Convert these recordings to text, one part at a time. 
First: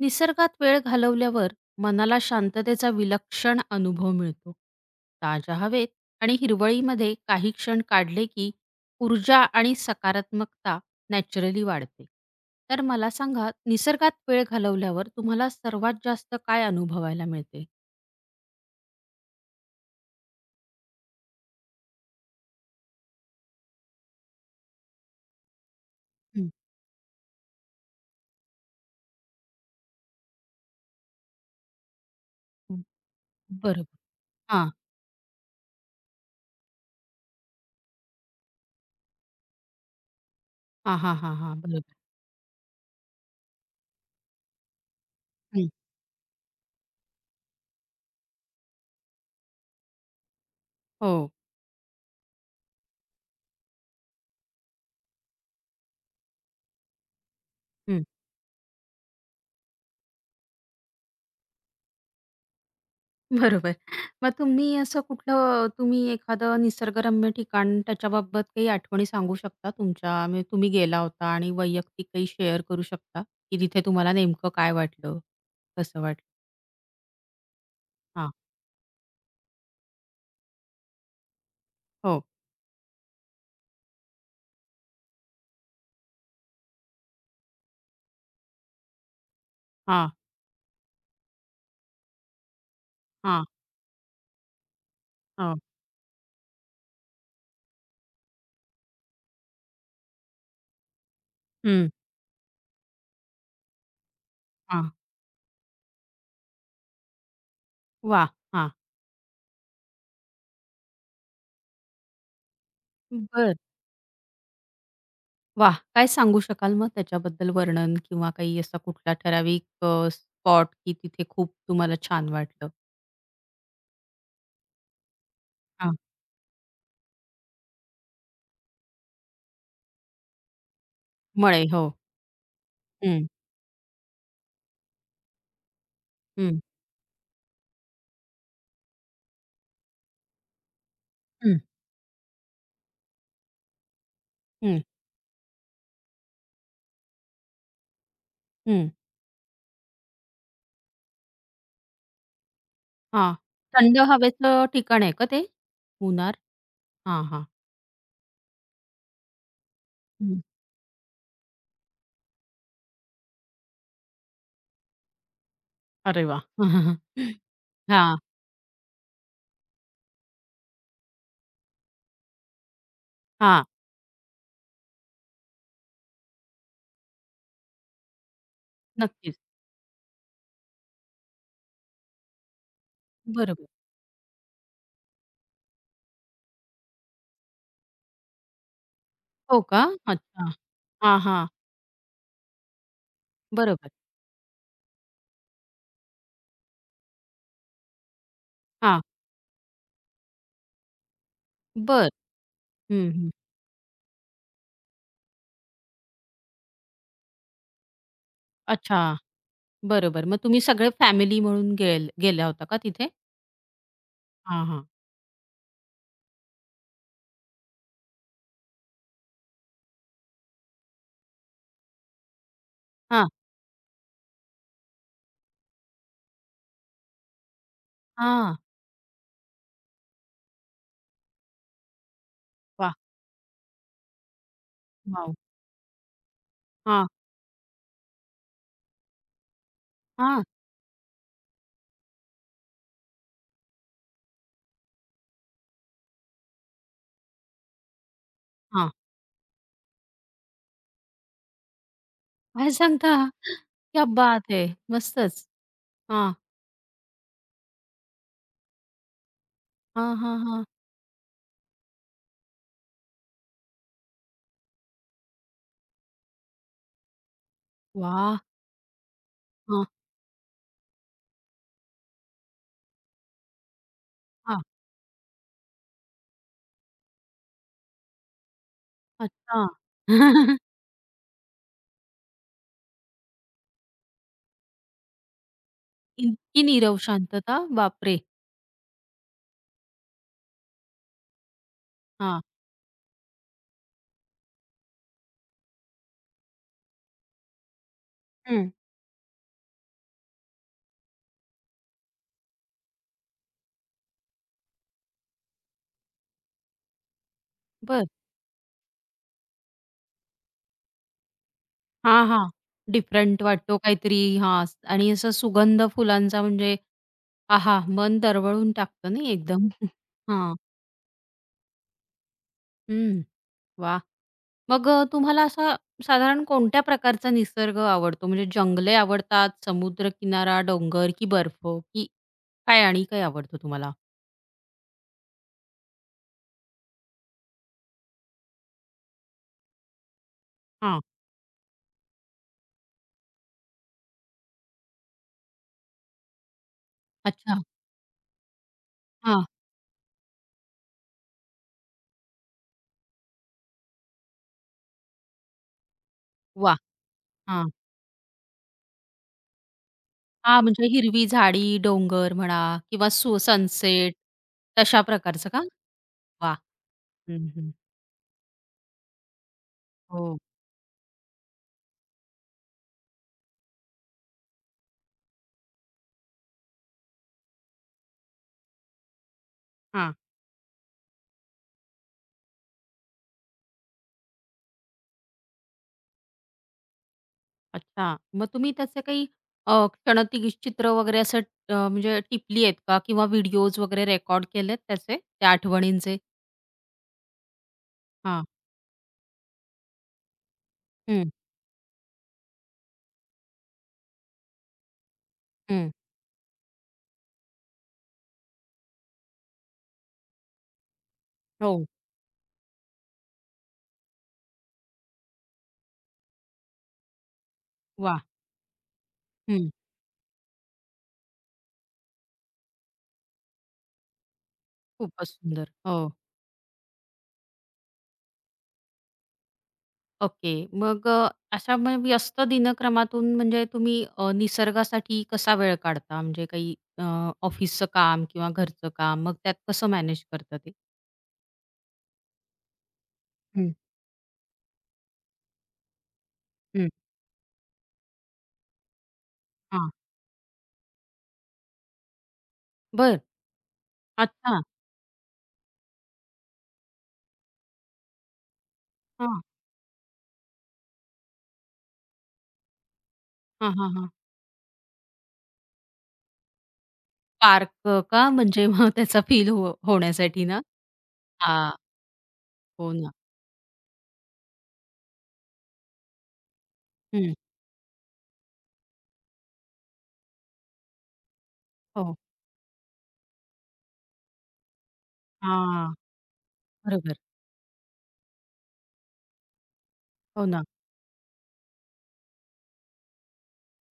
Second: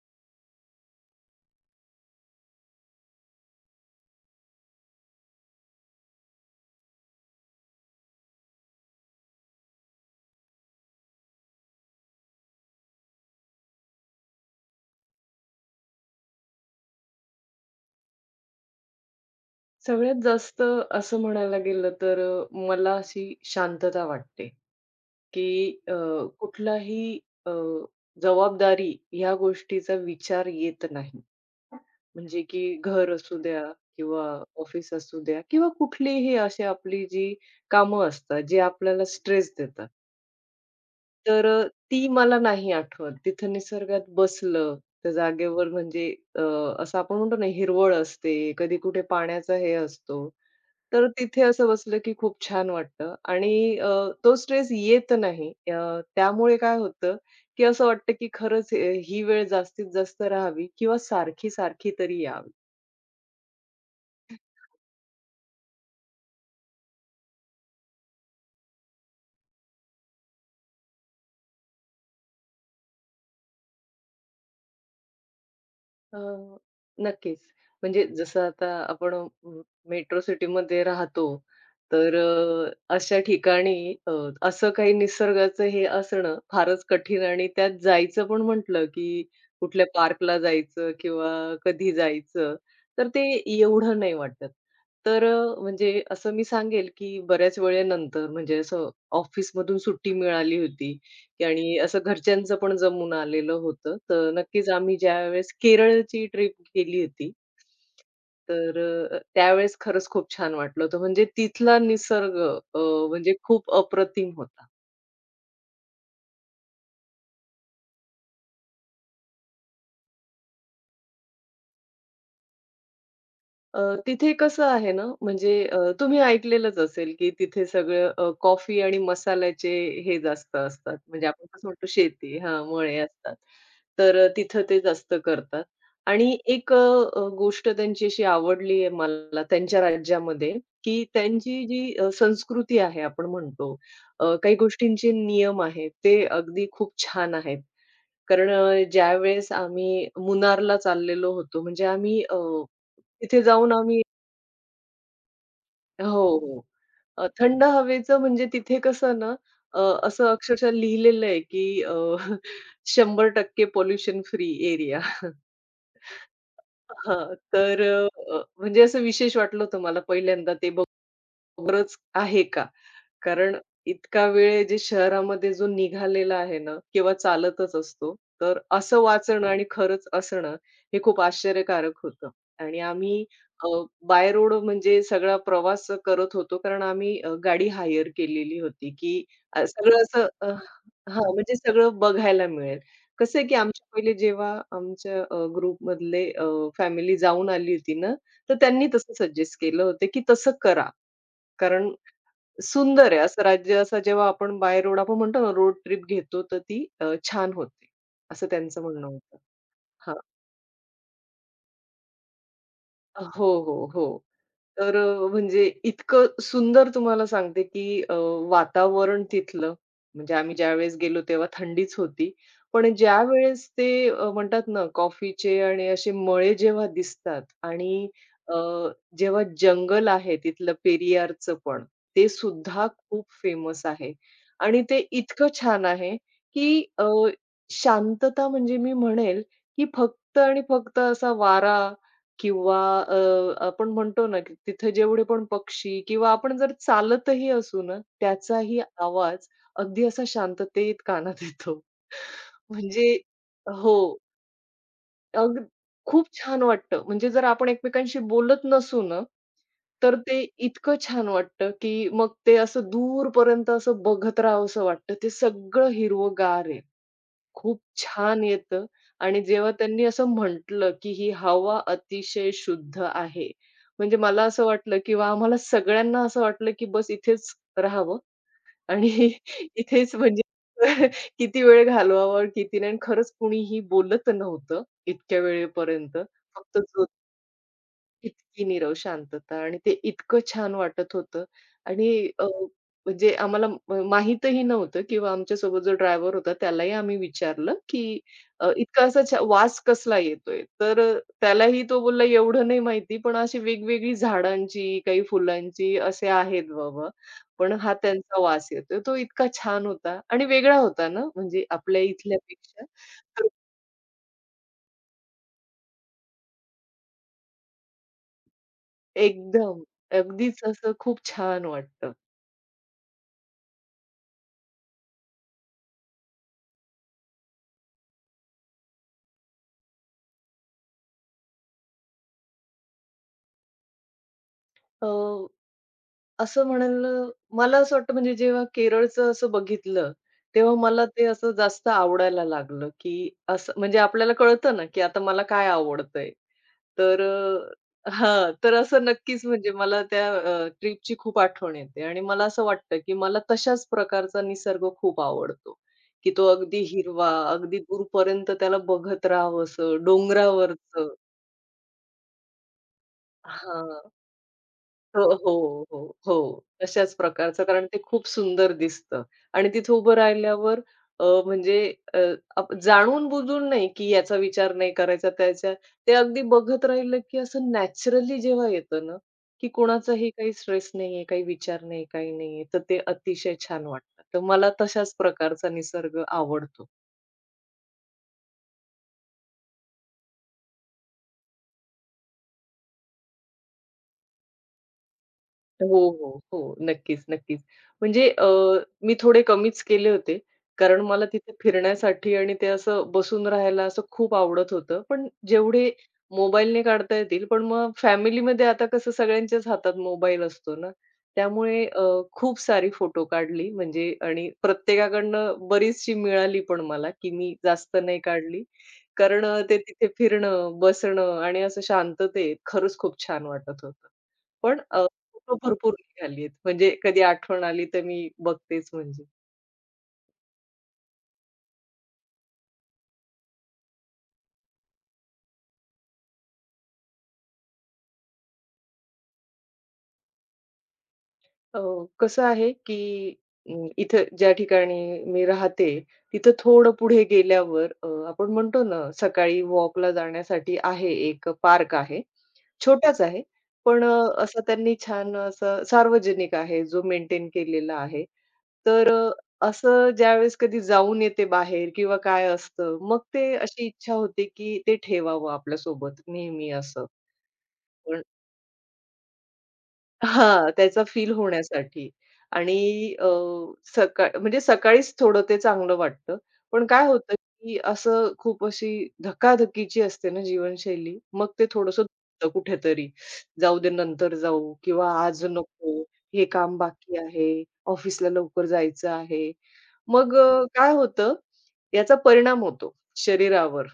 निसर्गात वेळ घालवल्यावर मनाला शांततेचा विलक्षण अनुभव मिळतो. ताज्या हवेत आणि हिरवळीमध्ये काही क्षण काढले की ऊर्जा आणि सकारात्मकता नॅचरली वाढते. तर मला सांगा, निसर्गात वेळ घालवल्यावर तुम्हाला सर्वात जास्त काय अनुभवायला मिळते? सगळ्यात जास्त असं म्हणायला गेलं तर मला अशी शांतता वाटते, की हं, कुठलाही अ, जबाबदारी ह्या गोष्टीचा विचार येत नाही. म्हणजे की हं. घर असू द्या बरोबर. किंवा हां. ऑफिस असू द्या किंवा कुठलीही अशी आपली जी कामं असतात, जे आपल्याला स्ट्रेस देतात. हां, हां, हां, तर हां. बरोबर. ती मला नाही आठवत. तिथं निसर्गात बसलं, त्या हं. जागेवर म्हणजे अ, असं आपण म्हणतो ना हिरवळ असते, कधी कुठे पाण्याचा हे असतो. तर हो. तिथे असं बसलं की खूप छान वाटतं आणि अ, तो स्ट्रेस येत नाही. त्यामुळे काय होतं, की असं वाटतं की खरंच हे ही वेळ जास्तीत जास्त राहावी किंवा सारखी-सारखी तरी यावी. बरोबर. मग तुम्ही असं कुठलं तुम्ही एखादं निसर्गरम्य ठिकाण त्याच्याबाबत काही आठवणी सांगू शकता तुमच्या? म्हणजे तुम्ही गेला होता आणि वैयक्तिक काही शेअर करू शकता, की तिथे तुम्हाला नेमकं काय वाटलं? कसं अ, वाटलं? नक्कीच. म्हणजे हां. जसं आता आपण मेट्रो सिटीमध्ये राहतो, तर हो. अशा ठिकाणी अ, असं काही निसर्गाचं हे असणं फारच कठीण आणि त्यात जायचं पण म्हटलं, की कुठल्या हां, पार्कला जायचं किंवा कधी जायचं, तर ते हां, एवढं नाही वाटत. तर हो. म्हणजे असं मी सांगेल, की बऱ्याच वेळेनंतर म्हणजे असं ऑफिसमधून सुट्टी मिळाली होती की आणि हं. असं घरच्यांचं पण जमून आलेलं होतं. तर नक्कीच हां. आम्ही ज्यावेळेस केरळची ट्रिप केली होती. वाह! हां. तर त्यावेळेस खरंच खूप छान वाटलं होतं. म्हणजे तिथला निसर्ग अ, म्हणजे बरं. खूप अप्रतिम होता. वाह! काय सांगू शकाल मग त्याच्याबद्दल वर्णन किंवा काही असा कुठला ठराविक स्पॉट की तिथे खूप तुम्हाला छान वाटलं? अ, तिथे कसं आहे ना, म्हणजे हां. तुम्ही ऐकलेलंच असेल, की तिथे सगळं कॉफी आणि मसाल्याचे हे जास्त असतात. म्हणजे आपण मळे. कसं हो. म्हणतो शेती हां, मळे हं, असतात. तर तिथं ते जास्त करतात. आणि हं, एक अ, अ, गोष्ट त्यांची अशी आवडली आहे मला त्यांच्या राज्यामध्ये, की हं, त्यांची जी संस्कृती आहे आपण म्हणतो, काही हं, गोष्टींचे नियम आहेत, ते अगदी खूप छान आहेत. कारण हं. ज्यावेळेस आम्ही मुन्नारला चाललेलो होतो, म्हणजे आम्ही हां. तिथे जाऊन थंड आम्ही हवेचं ठिकाण आहे का ते? हो, मुन्नार? हो. हां, हां. थंड हवेचं म्हणजे तिथे कसं ना अ, असं हं. अक्षरशः लिहिलेलं आहे, की 100% पोल्युशन फ्री एरिया. अरे वाह! हां, तर हां, म्हणजे असं विशेष वाटलं होतं मला पहिल्यांदा ते बघ खरंच आहे का? कारण हां. इतका वेळ जे शहरामध्ये जो निघालेला आहे ना किंवा चालतच असतो, तर असं नक्कीच. वाचणं आणि खरंच असणं हे खूप आश्चर्यकारक होतं. आणि आम्ही बरोबर. अ, बाय रोड म्हणजे सगळा प्रवास करत होतो कारण आम्ही गाडी हायर केलेली होती, की हो का? सगळं असं अच्छा. हां, हां, हां. म्हणजे सगळं बघायला मिळेल. कसं आहे, की आमच्या बरोबर. पहिले जेव्हा आमच्या ग्रुपमधले फॅमिली जाऊन आली होती ना, तर त्यांनी हां. तसं सजेस्ट केलं होतं, की तसं करा. कारण बरं. हं, सुंदर आहे हं. असं राज्य असं जेव्हा आपण बाय रोड आपण म्हणतो ना रोड ट्रिप घेतो तर ती छान होते, असं त्यांचं अच्छा. म्हणणं होतं. बरोबर. मग तुम्ही सगळे फॅमिली म्हणून गेला होता का तिथे? हो, हो, हो. हां, हां. तर म्हणजे इतकं सुंदर तुम्हाला सांगते, की वातावरण तिथलं, म्हणजे आम्ही ज्यावेळेस गेलो तेव्हा थंडीच होती. पण हां. ज्यावेळेस ते म्हणतात ना कॉफीचे आणि असे मळे जेव्हा दिसतात आणि हां. अ, जेव्हा जंगल आहे तिथलं पेरियारचं पण, ते सुद्धा वाह! खूप फेमस आहे. आणि ते वॉव! इतकं छान आहे, की हां, शांतता म्हणजे मी म्हणेल, की फक्त हां, आणि फक्त असा वारा किंवा आपण म्हणतो ना, की तिथे जेवढे पण पक्षी किंवा आपण जर चालतही असू ना, त्याचाही हां. आवाज अगदी असा शांततेत कानात येतो. काय म्हणजे सांगता? क्या हो. बात है! मस्तच. अग खूप हां. छान वाटतं. म्हणजे जर आपण एकमेकांशी बोलत नसू ना, हां, तर हां, ते हां. इतकं छान वाटतं, की मग ते असं दूरपर्यंत असं बघत राहावसं वाटतं. ते सगळं हिरवंगार आहे. खूप वाह! छान येतं आणि जेव्हा हां, त्यांनी असं म्हटलं, की "ही हवा अतिशय शुद्ध आहे." म्हणजे मला हां. असं वाटलं, की वाह! आम्हाला सगळ्यांना असं वाटलं, की बस इथेच राहावं आणि अच्छा. इथेच म्हणजे किती वेळ घालवावा, किती नाही आणि खरंच कुणीही बोलत नव्हतं इतक्या वेळेपर्यंत. इतकी फक्त नीरव शांतता? बापरे! इतकी नीरव शांतता आणि ते इतकं छान वाटत होतं आणि हां. अ, म्हणजे आम्हाला माहीतही नव्हतं किंवा आमच्यासोबत जो ड्रायव्हर होता त्यालाही आम्ही विचारलं, की हं. इतका असा छा वास कसला येतोय? तर त्यालाही तो बोलला, "एवढं नाही माहिती, पण अशी वेगवेगळी झाडांची, काही फुलांची असे आहेत बाबा, पण हा बरं. त्यांचा वास येतोय." तो इतका छान होता आणि वेगळा होता ना, म्हणजे आपल्या हां, हां. इथल्यापेक्षा. डिफरंट तर वाटतो काहीतरी हां आणि असा सुगंध फुलांचा म्हणजे आहा! मन दरवळून टाकतं नाही एकदम. एकदम. हां. अगदीच असं खूप छान वाटतं. हं. वाह! मग तुम्हाला असा साधारण कोणत्या प्रकारचा निसर्ग आवडतो? म्हणजे जंगले आवडतात, समुद्रकिनारा, डोंगर की बर्फ की काय आणि काय आवडतं तुम्हाला? असं म्हणाल मला असं वाटतं म्हणजे जेव्हा केरळचं असं बघितलं, तेव्हा हां. मला ते असं जास्त आवडायला लागलं, की असं म्हणजे आपल्याला कळतं ना, की आता मला काय आवडतंय. तर अच्छा. हां, तर असं हां. नक्कीच म्हणजे मला त्या ट्रिपची खूप आठवण येते आणि मला असं वाटतं, की मला तशाच प्रकारचा निसर्ग खूप आवडतो, की तो वाह! अगदी हिरवा, अगदी दूरपर्यंत त्याला बघत राहावसं, हां, म्हणजे डोंगरावरचं हिरवी झाडी, डोंगर म्हणा किंवा हां. सनसेट तशा हो, प्रकारचं का? हो, हो, वाह! हो. तशाच हं, प्रकारचं हं. कारण ते खूप सुंदर दिसतं आणि तिथे उभं हो. राहिल्यावर म्हणजे अ, आप जाणून-बुजून नाही, की याचा विचार नाही करायचा त्याचा. ते अगदी बघत राहिलं, की असं नॅचरली जेव्हा येतं ना, की हां. कोणाचाही काही स्ट्रेस नाहीये, काही विचार नाही, काही नाहीये, तर ते अतिशय छान वाटतं. तर मला तशाच प्रकारचा निसर्ग आवडतो. अच्छा. मग तुम्ही त्याचे काही क्षणचित्र वगैरे असं म्हणजे टिपली आहेत का किंवा व्हिडिओज वगैरे रेकॉर्ड केलेत त्याचे, त्या हो, आठवणींचे? हो, हो. नक्कीच, नक्कीच. म्हणजे हां. मी थोडे कमीच केले होते. कारण मला हं, तिथे फिरण्यासाठी आणि ते असं बसून राहायला असं खूप आवडत होतं. पण हं. जेवढे मोबाईलने काढता येतील, पण मग फॅमिलीमध्ये आता कसं सगळ्यांच्याच हातात मोबाईल असतो ना. हो. त्यामुळे खूप सारी फोटो काढली म्हणजे आणि प्रत्येकाकडनं बरीचशी मिळाली पण मला, की मी जास्त नाही वाह! काढली. कारण हं. ते तिथे फिरणं, बसणं आणि असं शांततेत खरंच खूप छान वाटत होतं. पण खूपच फोटो सुंदर. भरपूर हो. निघालीत. म्हणजे कधी आठवण आली तर मी बघतेच म्हणजे. ओके. मग अशा मग व्यस्त दिनक्रमातून म्हणजे तुम्ही निसर्गासाठी कसा वेळ काढता? म्हणजे काही ऑफिसचं काम किंवा घरचं काम मग त्यात कसं मॅनेज करता ते? अ, कसं आहे, की हं, इथं ज्या ठिकाणी मी राहते, तिथं हं. थोडं पुढे गेल्यावर आपण म्हणतो ना, सकाळी हां. वॉकला जाण्यासाठी आहे एक पार्क आहे. बरं. छोटाच आहे, पण अच्छा. असं त्यांनी छान असं सार्वजनिक आहे, जो मेंटेन केलेला आहे. तर हां. असं ज्यावेळेस कधी जाऊन येते बाहेर किंवा काय असतं, मग ते हां, अशी हां, हां. इच्छा होते, की ते ठेवावं आपल्यासोबत नेहमी असं. पार्क का? म्हणजे मग त्याचा फील होण्यासाठी ना? हां, त्याचा फील हां. होण्यासाठी हो ना. आणि म्हणजे सकाळीच थोडं ते चांगलं वाटतं. पण काय हं. होतं, की असं खूप अशी धकाधकीची असते ना जीवनशैली, मग ते थोडंसं हो. दुखतं कुठेतरी. जाऊ दे नंतर जाऊ किंवा आज हां. नको, हे काम बरोबर. बाकी आहे, ऑफिसला लवकर जायचं आहे. मग हो ना. काय होतं, याचा परिणाम होतो शरीरावर.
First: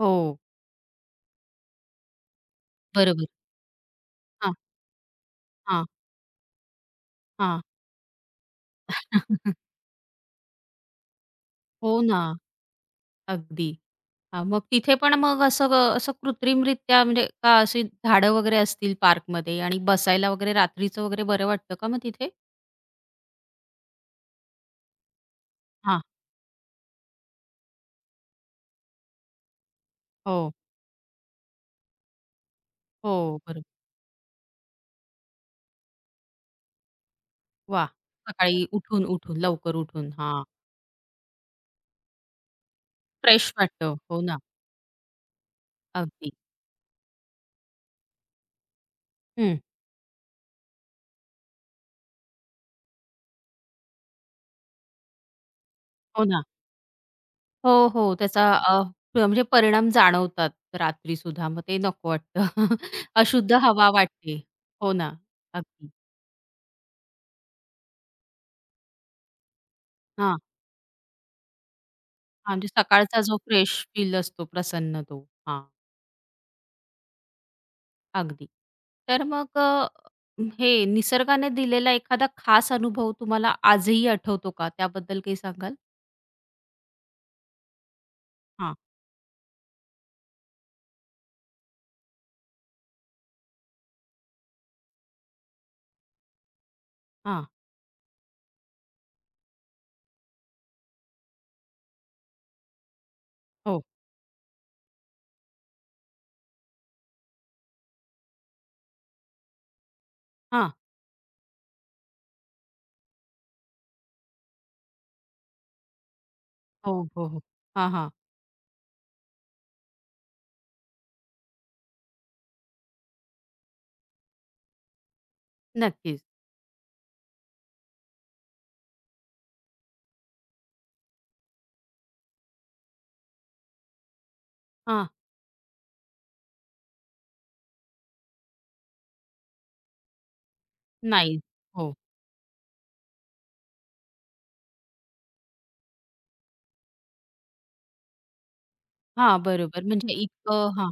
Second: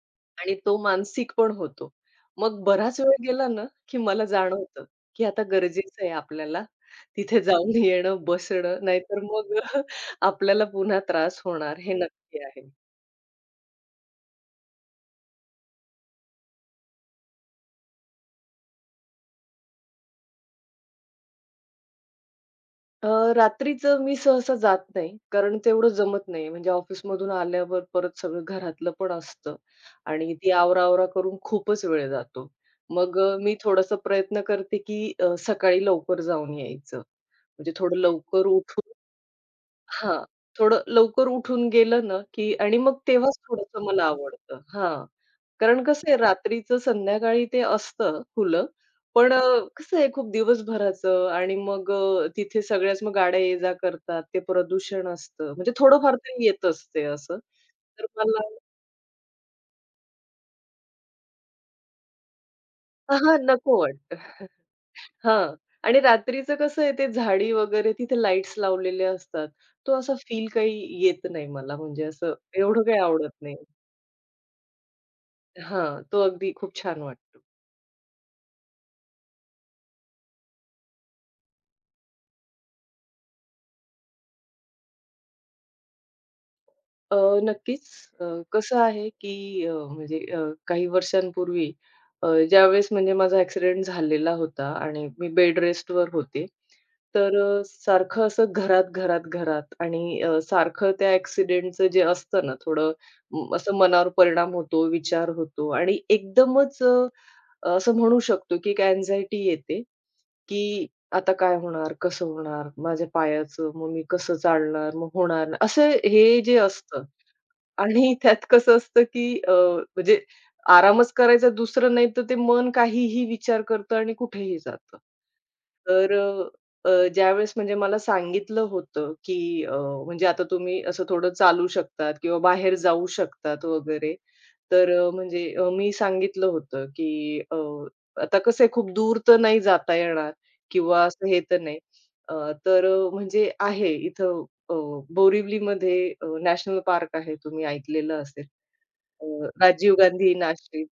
हो. आणि तो मानसिक पण होतो. मग बराच वेळ बरोबर. गेला ना, की मला हां, जाणवतं, की आता हां, गरजेचं आहे आपल्याला तिथे हां. जाऊन येणं, बसणं, नाहीतर मग आपल्याला पुन्हा त्रास होणार हे हो ना. नक्की आहे. अगदी. हां, मग तिथे पण मग असं असं कृत्रिमरित्या म्हणजे का अशी झाडं वगैरे असतील पार्कमध्ये आणि बसायला वगैरे रात्रीचं वगैरे बरं वाटतं का मग तिथे? अ, रात्रीचं मी सहसा जात नाही, कारण तेवढं हां. जमत नाही. म्हणजे ऑफिसमधून आल्यावर परत सगळं घरातलं पण असतं आणि हो, ती आवरा करून खूपच वेळ जातो. मग हो. मी बरोबर. थोडासा प्रयत्न करते, की सकाळी लवकर जाऊन यायचं. म्हणजे वाह! थोडं लवकर सकाळी उठून उठून लवकर उठून हां, हां. थोडं लवकर उठून गेलं ना, की आणि मग तेव्हाच फ्रेश थोडंसं वाटतं. मला हो ना. आवडतं. हां, कारण कसं आहे अगदी. रात्रीचं संध्याकाळी ते असतं खुलं. पण हं. कसं आहे खूप दिवसभराचं आणि मग तिथे सगळ्याच मग गाड्या ये-जा करतात. ते प्रदूषण असतं. म्हणजे थोडंफार हो ना. तरी येतच ते असं. हो, तर हो. मला त्याचा म्हणजे परिणाम जाणवतात रात्रीसुद्धा. मग ते नको वाटतं. हां, अशुद्ध नको हवा वाटते. वाटतं. हो ना. हां अगदी. आणि रात्रीचं कसं आहे ते झाडी वगैरे तिथे लाईट्स लावलेले असतात. तो असा हां, हां. फील काही येत नाही मला म्हणजे असं म्हणजे एवढं काही सकाळचा आवडत जो नाही. फ्रेश फील असतो, प्रसन्न तो. हां. हां, तो अगदी खूप छान वाटतो. अगदी. तर मग हे निसर्गाने दिलेला एखादा खास अनुभव तुम्हाला आजही आठवतो का? त्याबद्दल काही सांगाल? अ, नक्कीच अ, हां. कसं आहे, की म्हणजे काही वर्षांपूर्वी ज्यावेळेस म्हणजे माझा ॲक्सिडेंट झालेला होता आणि मी बेड रेस्टवर होते. तर हां. सारखं असं घरात, घरात, घरात आणि सारखं त्या ॲक्सिडेंटचं जे असतं ना, थोडं असं हो. मनावर परिणाम होतो, विचार होतो आणि एकदमच असं म्हणू शकतो की एक अँक्झायटी येते, हां. की आता काय होणार? कसं होणार? माझ्या पायाचं, मग मी कसं चालणार? मग होणार नाही. असं हे जे हो, असतं हो, हो. हां, हां. आणि त्यात कसं असतं की म्हणजे आरामच करायचा दुसरं नाही तर ते मन काहीही विचार करतं आणि कुठेही जातं. तर नक्कीच. अ, अ, ज्यावेळेस म्हणजे मला सांगितलं होतं की अ, म्हणजे आता तुम्ही असं थोडं चालू शकतात किंवा बाहेर जाऊ शकतात वगैरे. तर हां. म्हणजे मी सांगितलं होतं, की आता कसं आहे खूप दूर तर नाही जाता येणार किंवा असं नाही. हे तर नाही. हो. अ, तर म्हणजे आहे इथं अ, बोरिवलीमध्ये नॅशनल पार्क आहे तुम्ही ऐकलेलं असेल. हां, अ, बरोबर. राजीव म्हणजे गांधी इतकं राष्ट्रीय हां.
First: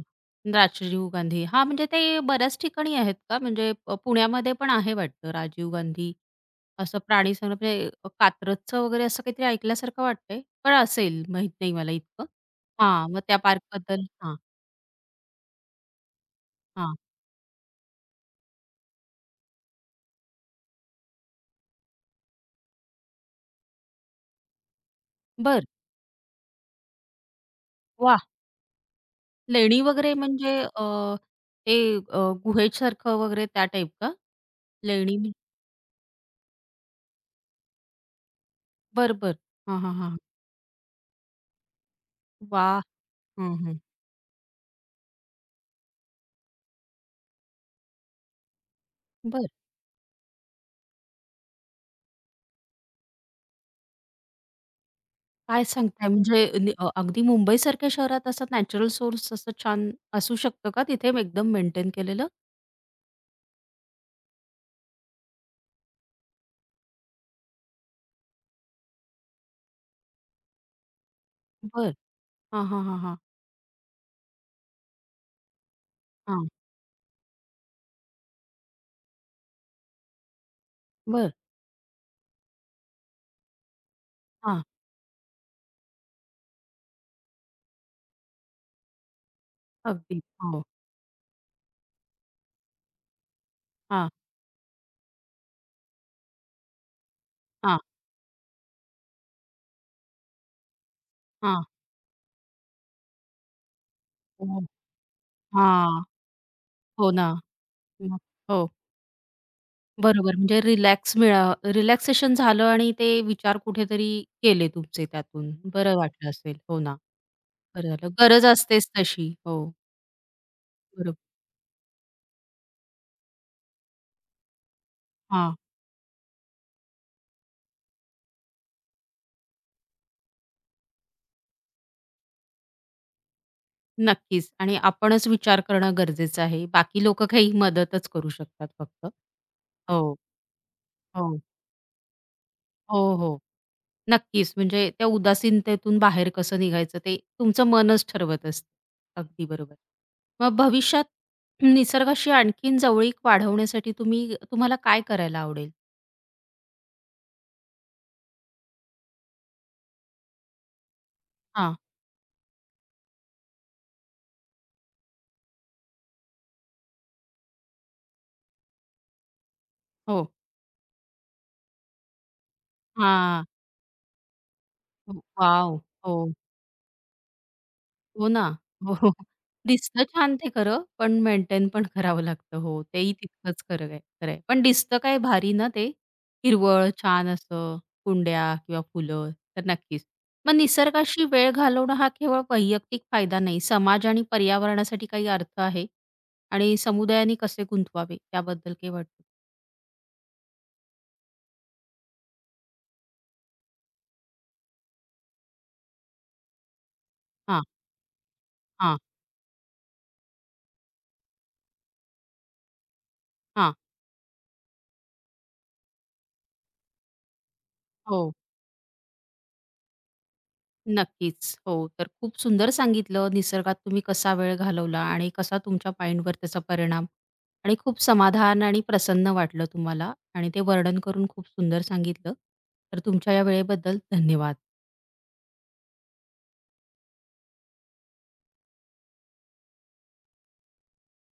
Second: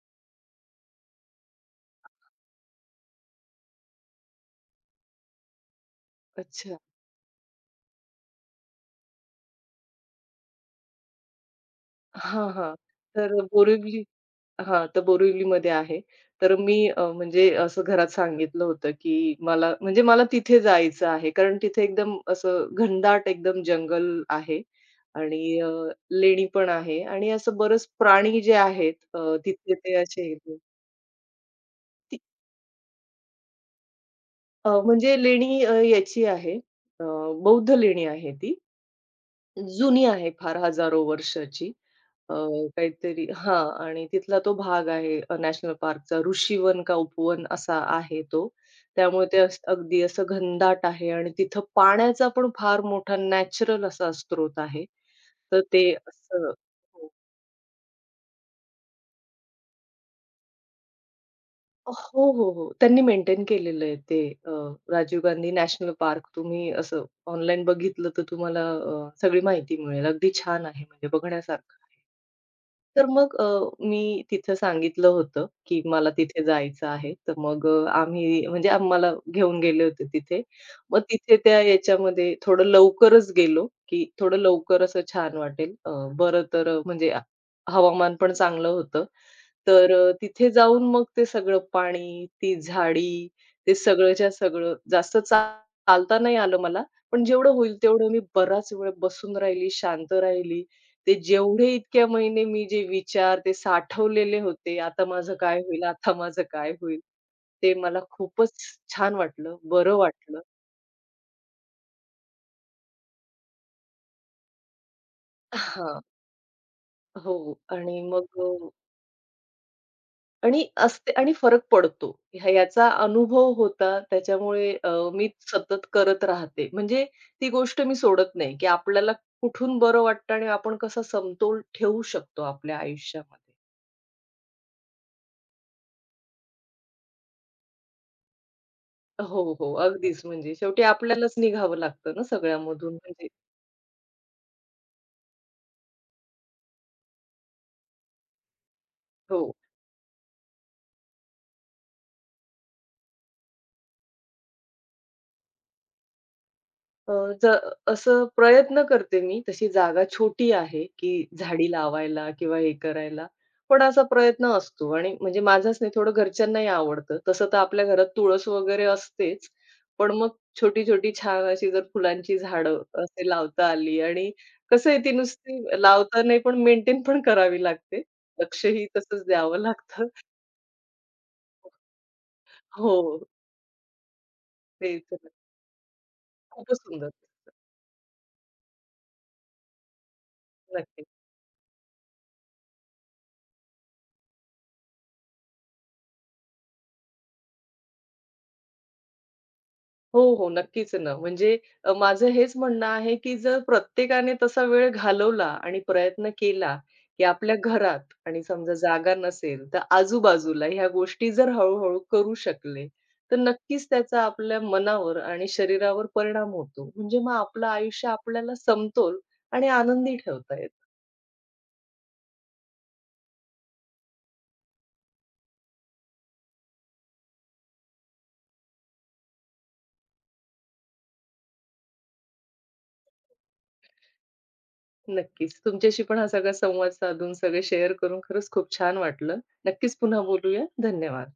राजीव गांधी. हां, म्हणजे ते बऱ्याच ठिकाणी आहेत का? म्हणजे पुण्यामध्ये पण आहे वाटतं राजीव गांधी अच्छा. असं प्राणी संग्रह म्हणजे कात्रजचं वगैरे असं काहीतरी ऐकल्यासारखं वाटतंय, पण असेल माहीत नाही मला इतकं. हां, हां. हां, मग तर त्या बोरिवली पार्कबद्दल हां, हां, तर बोरिवलीमध्ये आहे. तर मी हां. म्हणजे असं घरात सांगितलं होतं, की मला म्हणजे मला तिथे जायचं आहे. कारण तिथे एकदम असं घनदाट एकदम जंगल आहे आणि बरं. लेणी पण आहे आणि असं बरेच वाह! प्राणी जे आहेत तिथे लेणी ते वगैरे असे म्हणजे ते ती गुहेसारखं वगैरे त्या टाईप का? म्हणजे लेणी म्हण लेणी याची आहे, अ, बौद्ध लेणी आहे ती. बरं, बरं. हां, हां, जुनी हां. आहे फार हजारो वर्षाची. अ, वाह! काहीतरी हं, हां हं. आणि तिथला तो भाग आहे नॅशनल पार्कचा ऋषीवन का उपवन असा आहे तो. त्यामुळे ते बरं. असं अगदी असं घनदाट आहे आणि तिथं पाण्याचा पण फार मोठा नॅचरल असा स्रोत आहे. तर काय ते सांगताय म्हणजे असं हो. अगदी मुंबईसारख्या शहरात असा नॅचरल सोर्स असं छान असू शकतं का तिथे एकदम मेंटेन हो, केलेलं? हो, हो. त्यांनी मेंटेन केलेलं आहे ते राजीव गांधी नॅशनल पार्क. तुम्ही असं ऑनलाईन बघितलं तर तुम्हाला सगळी माहिती मिळेल. अगदी छान आहे म्हणजे बघण्यासारखं. बरं. हां, हां, हां, तर हां. मग मी तिथं सांगितलं होतं, की मला तिथे हां. जायचं आहे. तर मग आम्ही म्हणजे आम्हाला घेऊन गेले होते तिथे. मग बरं. तिथे त्या याच्यामध्ये थोडं लवकरच गेलो, की थोडं हां. लवकर असं छान वाटेल. बरं तर म्हणजे हवामान पण चांगलं होतं. तर अगदी. तिथे हो. जाऊन मग ते सगळं पाणी, ती झाडी, ते हां, सगळंच्या सगळं जास्त चालता नाही आलं मला. पण जेवढं होईल हां, तेवढं मी बराच वेळ बसून राहिली, शांत राहिली. ते हां. जेवढे इतक्या महिने मी जे विचार ते साठवलेले हो. होते, आता माझं काय होईल? हां. आता माझं काय होईल? हो ना. ते मला मग खूपच हो. छान वाटलं, बरं बरोबर. वाटलं. म्हणजे रिलॅक्सेशन झालं आणि ते विचार कुठेतरी गेले तुमचे त्यातून. बरं हां. वाटलं असेल. हो ना. हो. बरं आणि झालं. मग गरज असतेच तशी. हो. आणि असते बरोबर. आणि फरक पडतो. ह्या याचा अनुभव होता त्याच्यामुळे मी हां. सतत करत राहते. म्हणजे ती गोष्ट मी सोडत नाही, की आपल्याला कुठून बरं वाटतं आणि आपण कसा समतोल ठेवू शकतो आपल्या आयुष्यामध्ये. नक्कीच आणि आपणच विचार करणं गरजेचं आहे. बाकी लोकं काही मदतच करू शकतात फक्त. हो, हो. हो, अगदीच म्हणजे शेवटी आपल्यालाच हो. निघावं लागतं ना सगळ्यामधून हो, म्हणजे हो. नक्कीच. म्हणजे त्या उदासीनतेतून बाहेर कसं निघायचं ते तुमचं मनच ठरवत असतं. अगदी हो. बरोबर. मग भविष्यात निसर्गाशी आणखीन जवळीक वाढवण्यासाठी तुम्ही तुम्हाला काय करायला आवडेल? अ, ज असं प्रयत्न करते मी. तशी जागा छोटी आहे, की झाडी हां. लावायला किंवा हे करायला. पण असा प्रयत्न असतो आणि म्हणजे माझाच नाही, थोडं घरच्यांनाही आवडतं. तसं तर आपल्या घरात तुळस वगैरे असतेच. पण हो. मग छोटी-छोटी छान अशी जर फुलांची झाडं असे हां. लावता आली आणि कसं आहे ती नुसती वॉव! लावता हो. नाही, पण मेंटेन पण करावी लागते. हो ना. लक्षही हो. हो. तसंच द्यावं दिसतं लागतं. छान ते खरं, पण मेंटेन पण करावं लागतं. हो, तेही हो, तितकंच खरं आहे खरं आहे. पण दिसतं तेच काय ना. भारी ना ते, खूपच हिरवळ सुंदर. छान असं, कुंड्या किंवा फुलं, तर नक्कीच. मग नक्की. निसर्गाशी वेळ घालवणं हा केवळ वैयक्तिक फायदा नाही, समाज आणि पर्यावरणासाठी काही अर्थ आहे? आणि समुदायाने कसे गुंतवावे, त्याबद्दल काही वाटतं? हो, हो. नक्कीच ना. म्हणजे माझं हेच म्हणणं आहे, की जर प्रत्येकाने तसा वेळ घालवला आणि प्रयत्न केला, की आपल्या हां, घरात आणि समजा हां, जागा नसेल, तर आजूबाजूला ह्या गोष्टी जर हळू-हळू करू शकले, तर हां. नक्कीच त्याचा आपल्या मनावर आणि शरीरावर परिणाम होतो. म्हणजे मग आपलं आयुष्य हो. आपल्याला समतोल आणि आनंदी ठेवता येतं. नक्कीच. हो. तर खूप सुंदर सांगितलं निसर्गात तुम्ही कसा वेळ घालवला आणि कसा तुमच्या माइंडवर त्याचा परिणाम आणि खूप समाधान आणि प्रसन्न वाटलं तुम्हाला आणि ते वर्णन करून खूप सुंदर सांगितलं. तर तुमच्या या वेळेबद्दल धन्यवाद. नक्कीच. तुमच्याशी पण हा सगळा संवाद साधून, सगळे शेअर करून खरंच खूप छान वाटलं. नक्कीच पुन्हा बोलूया. धन्यवाद.